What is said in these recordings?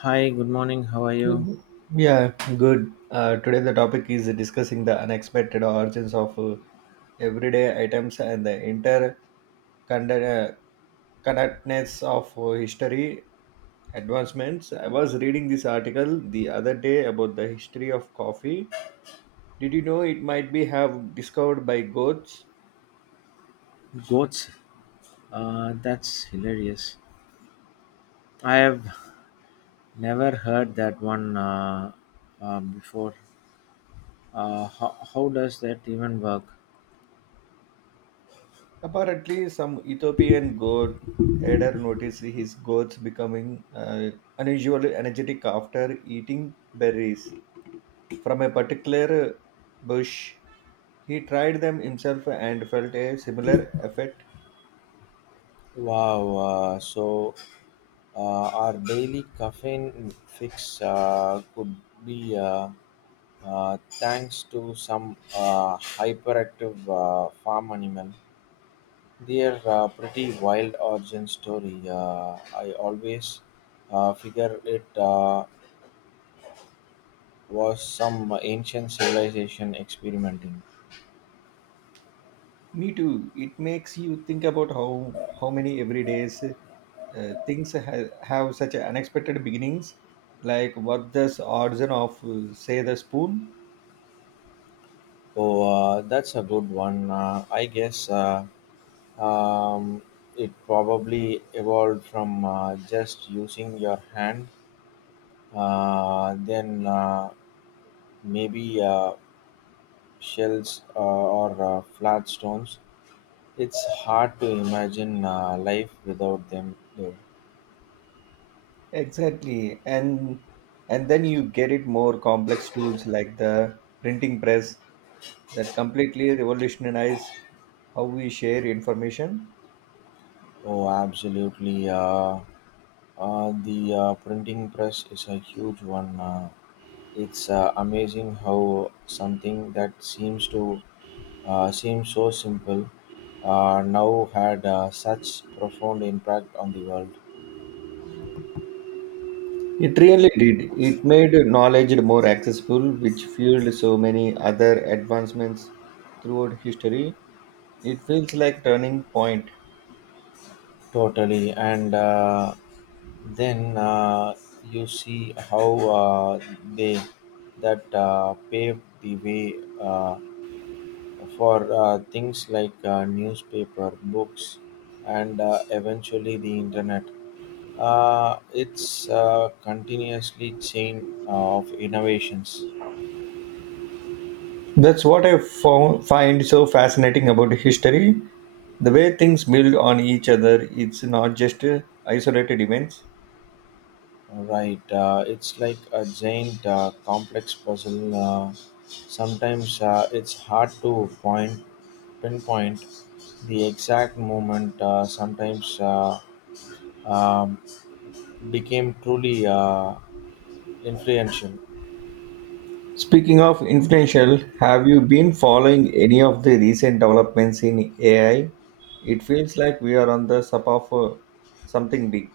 Hi, good morning. How are Good. you? Yeah, good. Today the topic is discussing the unexpected origins of everyday items and the interconnectedness of history advancements. I was reading this article the other day about the history of coffee. Did you know it might be have discovered by goats? Goats. That's hilarious. I have never heard that one before. How does that even work? Apparently, some Ethiopian goat herder noticed his goats becoming unusually energetic after eating berries from a particular bush. He tried them himself and felt a similar effect. Wow. So our daily caffeine fix could be thanks to some hyperactive farm animal. Their pretty wild origin story. I always figure it. Was some ancient civilization experimenting. Me too. It makes you think about how many everydays things have such unexpected beginnings, like what the origin of say the spoon. Oh, that's a good one. I guess um, it probably evolved from just using your hand, then maybe shells or flat stones. It's hard to imagine life without them, though. Exactly, and then you get it more complex tools like the printing press that completely revolutionized how we share information. Oh, absolutely. The printing press is a huge one. It's amazing how something that seems to seem so simple now had such profound impact on the world. It really did. It made knowledge more accessible, which fueled so many other advancements throughout history. It feels like turning point. Totally, and then you see how they that paved the way uh, for uh, things like newspaper, books, and eventually the internet. It's continuously chain of innovations, That's what I find so fascinating about history. The way things build on each other, it's not just isolated events. right? It's like a giant complex puzzle. Sometimes it's hard to point pinpoint the exact moment. Sometimes um, became truly influential. Speaking of influential, have you been following any of the recent developments in AI? It feels like we are on the sub of something big.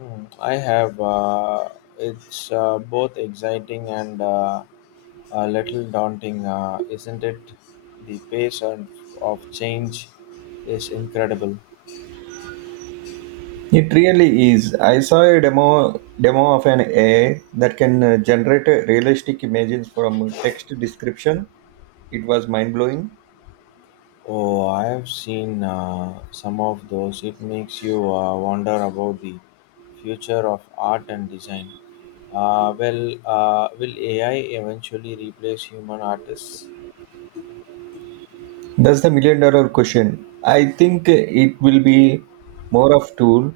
Mm, I have. It's both exciting and a little daunting, isn't it? The pace of change is incredible. It really is. I saw a demo of an AI that can generate realistic images from text description. It was mind blowing. Oh, I have seen some of those. It makes you wonder about the future of art and design. Well, will AI eventually replace human artists? That's the million dollar question. I think it will be more of tool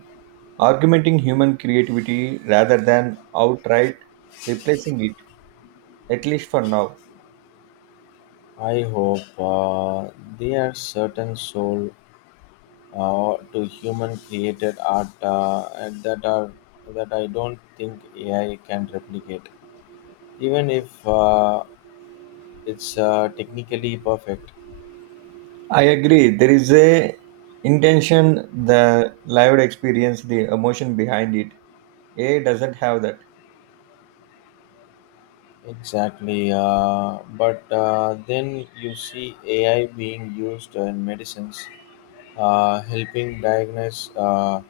augmenting human creativity rather than outright replacing it at least for now. I hope there are certain soul to human created art and that are that I don't think AI can replicate, even if it's technically perfect. I agree. There is a intention, the lived experience, the emotion behind it. AI doesn't have that. Exactly, but then you see ai being used in medicines, helping diagnose uh,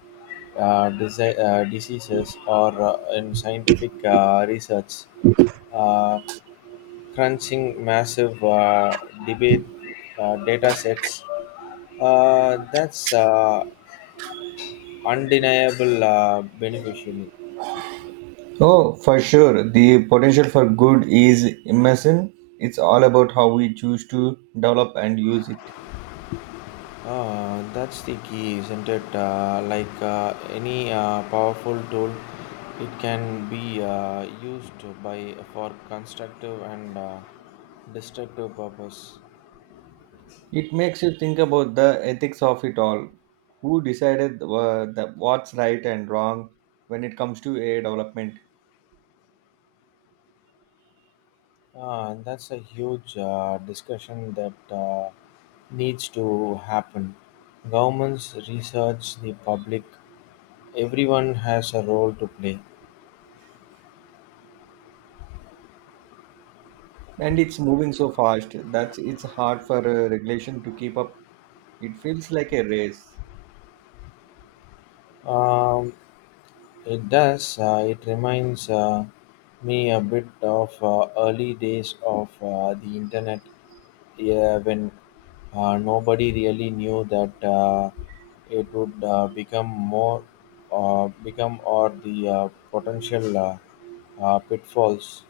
uh, disi- uh, diseases or in scientific research, uh, crunching massive debate data sets, that's undeniable beneficial. Oh, for sure. The potential for good is immense. It's all about how we choose to develop and use it. That's the key, isn't it? Like any powerful tool, it can be used by for constructive and destructive purpose. It makes you think about the ethics of it all. Who decided the, what's right and wrong when it comes to a development? And that's a huge discussion that needs to happen. Governments, research, the public, everyone has a role to play. And it's moving so fast that it's hard for regulation to keep up. It feels like a race. Um, It does. It reminds me a bit of early days of the internet, yeah, when nobody really knew that it would become more, become or the potential pitfalls.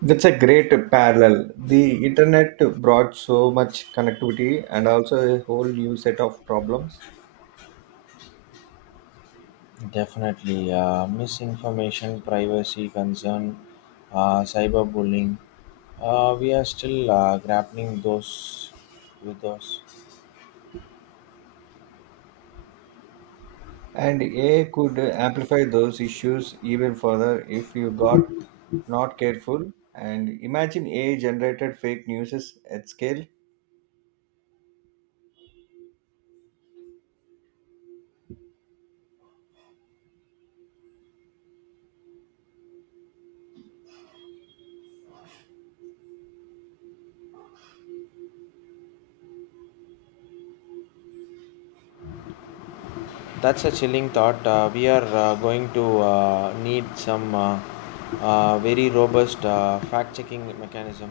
That's a great parallel. The internet brought so much connectivity and also a whole new set of problems. Definitely, misinformation, privacy concern, cyberbullying. We are still grappling those with those. And AI could amplify those issues even further if you got not careful. And imagine AI generated fake news at scale. That's a chilling thought. We are going to need some very robust fact checking mechanism.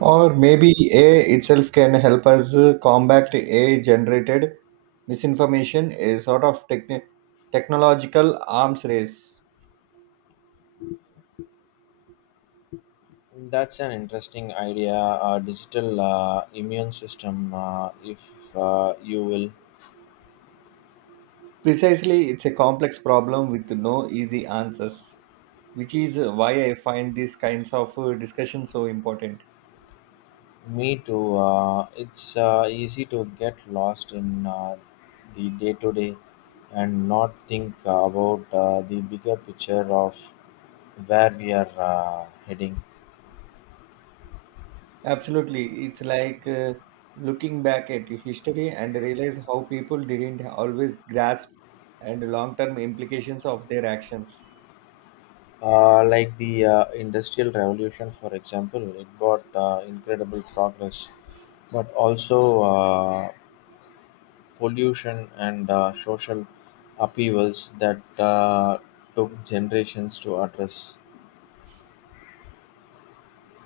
Or maybe AI itself can help us combat AI generated misinformation, a sort of technological arms race. That's an interesting idea. A digital immune system, if you will. Precisely, it's a complex problem with no easy answers, which is why I find these kinds of discussions so important. Me too. It's easy to get lost in the day to day and not think about the bigger picture of where we are heading. Absolutely. It's like looking back at history and realize how people didn't always grasp and long-term implications of their actions. Like the Industrial Revolution, for example, it got incredible progress, but also pollution and social upheavals that took generations to address.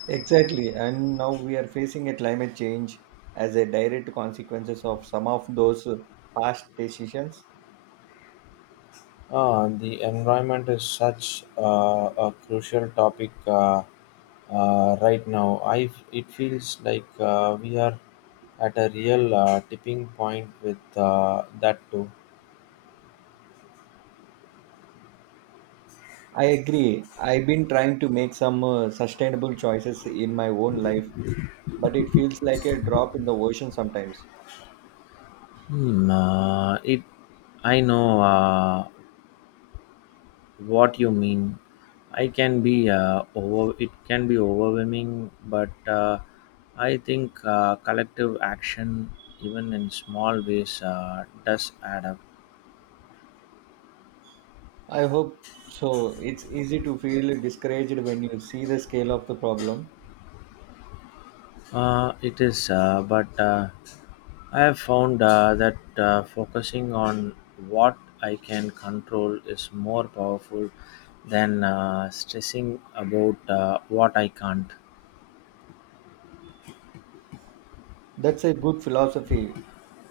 Exactly. And now we are facing a climate change as a direct consequences of some of those past decisions. The environment is such a crucial topic right now. I it feels like we are at a real tipping point with that too. I agree. I've been trying to make some sustainable choices in my own life, but it feels like a drop in the ocean sometimes. Hmm, I know what you mean. I can be over. It can be overwhelming, but I think collective action, even in small ways, does add up. I hope so. It's easy to feel discouraged when you see the scale of the problem. It is, but I have found that focusing on what I can control is more powerful than stressing about what I can't. That's a good philosophy.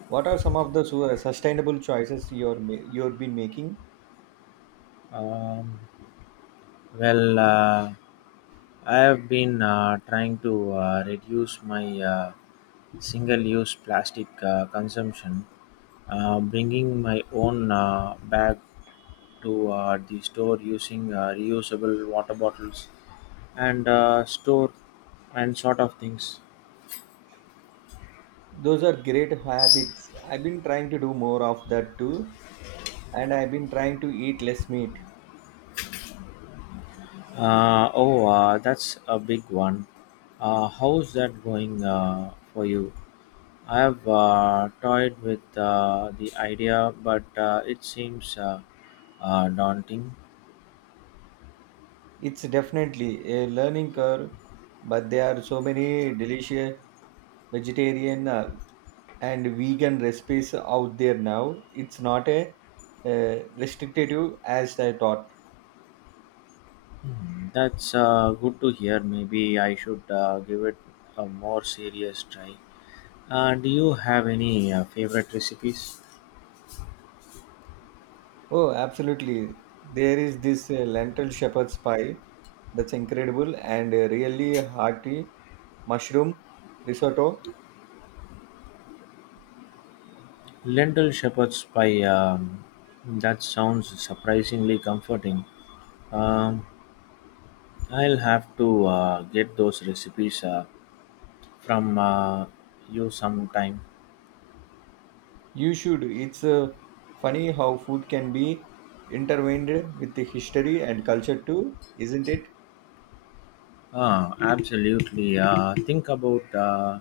What are some of the sustainable choices you've been making? Um, Well, I have been trying to reduce my single use plastic consumption, bringing my own bag to the store using reusable water bottles and uh, store and sort of things. Those are great habits. I've been trying to do more of that too, and I've been trying to eat less meat. Oh, that's a big one. How's that going for you? I've toyed with the idea, but it seems daunting. It's definitely a learning curve, but there are so many delicious vegetarian and vegan recipes out there now. It's not a restrictive as I thought. That's good to hear. Maybe I should give it a more serious try. Do you have any favorite recipes? Oh, absolutely. There is this lentil shepherd's pie that's incredible and really hearty mushroom risotto. Lentil shepherd's pie. That sounds surprisingly comforting. Um, I'll have to get those recipes from you sometime. You should. It's funny how food can be intertwined with the history and culture too, isn't it? Ah, absolutely.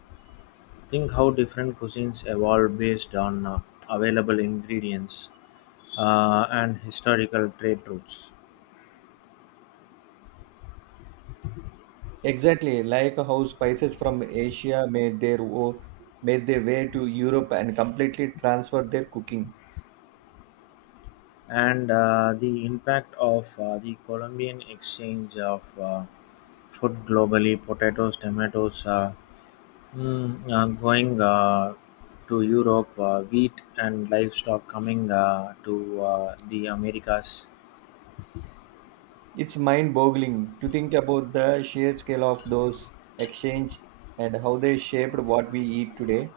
Think how different cuisines evolve based on available ingredients and historical trade routes, Exactly, like how spices from Asia made made their way to Europe and completely transferred their cooking. and the impact of the Colombian exchange of food globally. Potatoes, tomatoes, going to Europe, wheat and livestock coming to the Americas. It's mind boggling to think about the sheer scale of those exchange and how they shaped what we eat today.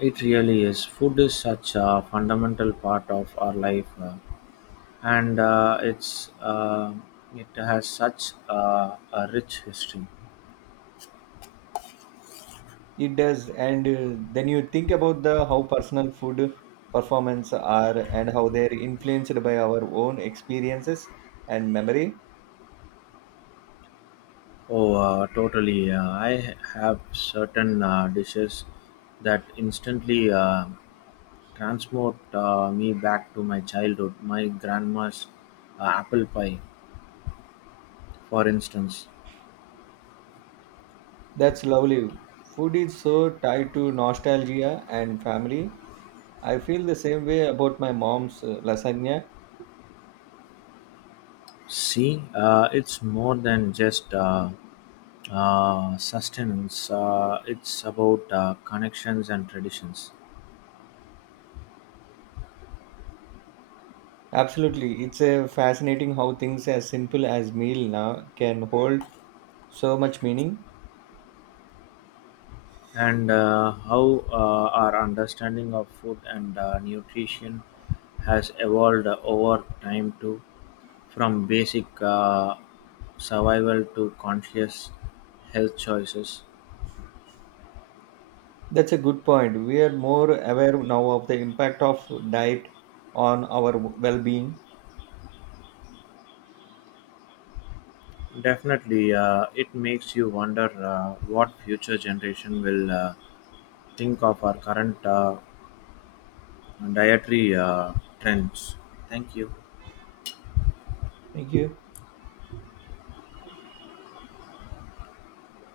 It really is. Food is such a fundamental part of our life, and it has such a rich history. It does, and then you think about the how personal food performance are and how they're influenced by our own experiences and memory. Oh, totally! I have certain dishes that instantly transport me back to my childhood. My grandma's apple pie, for instance. That's lovely. Food is so tied to nostalgia and family. I feel the same way about my mom's lasagna. See, it's more than just sustenance. It's about connections and traditions. Absolutely. It's a fascinating how things as simple as meal now can hold so much meaning. And how our understanding of food and nutrition has evolved over time too, from basic survival to conscious health choices. That's a good point. We are more aware now of the impact of diet on our well-being. Definitely, it makes you wonder what future generation will think of our current dietary trends. Thank you. Thank you.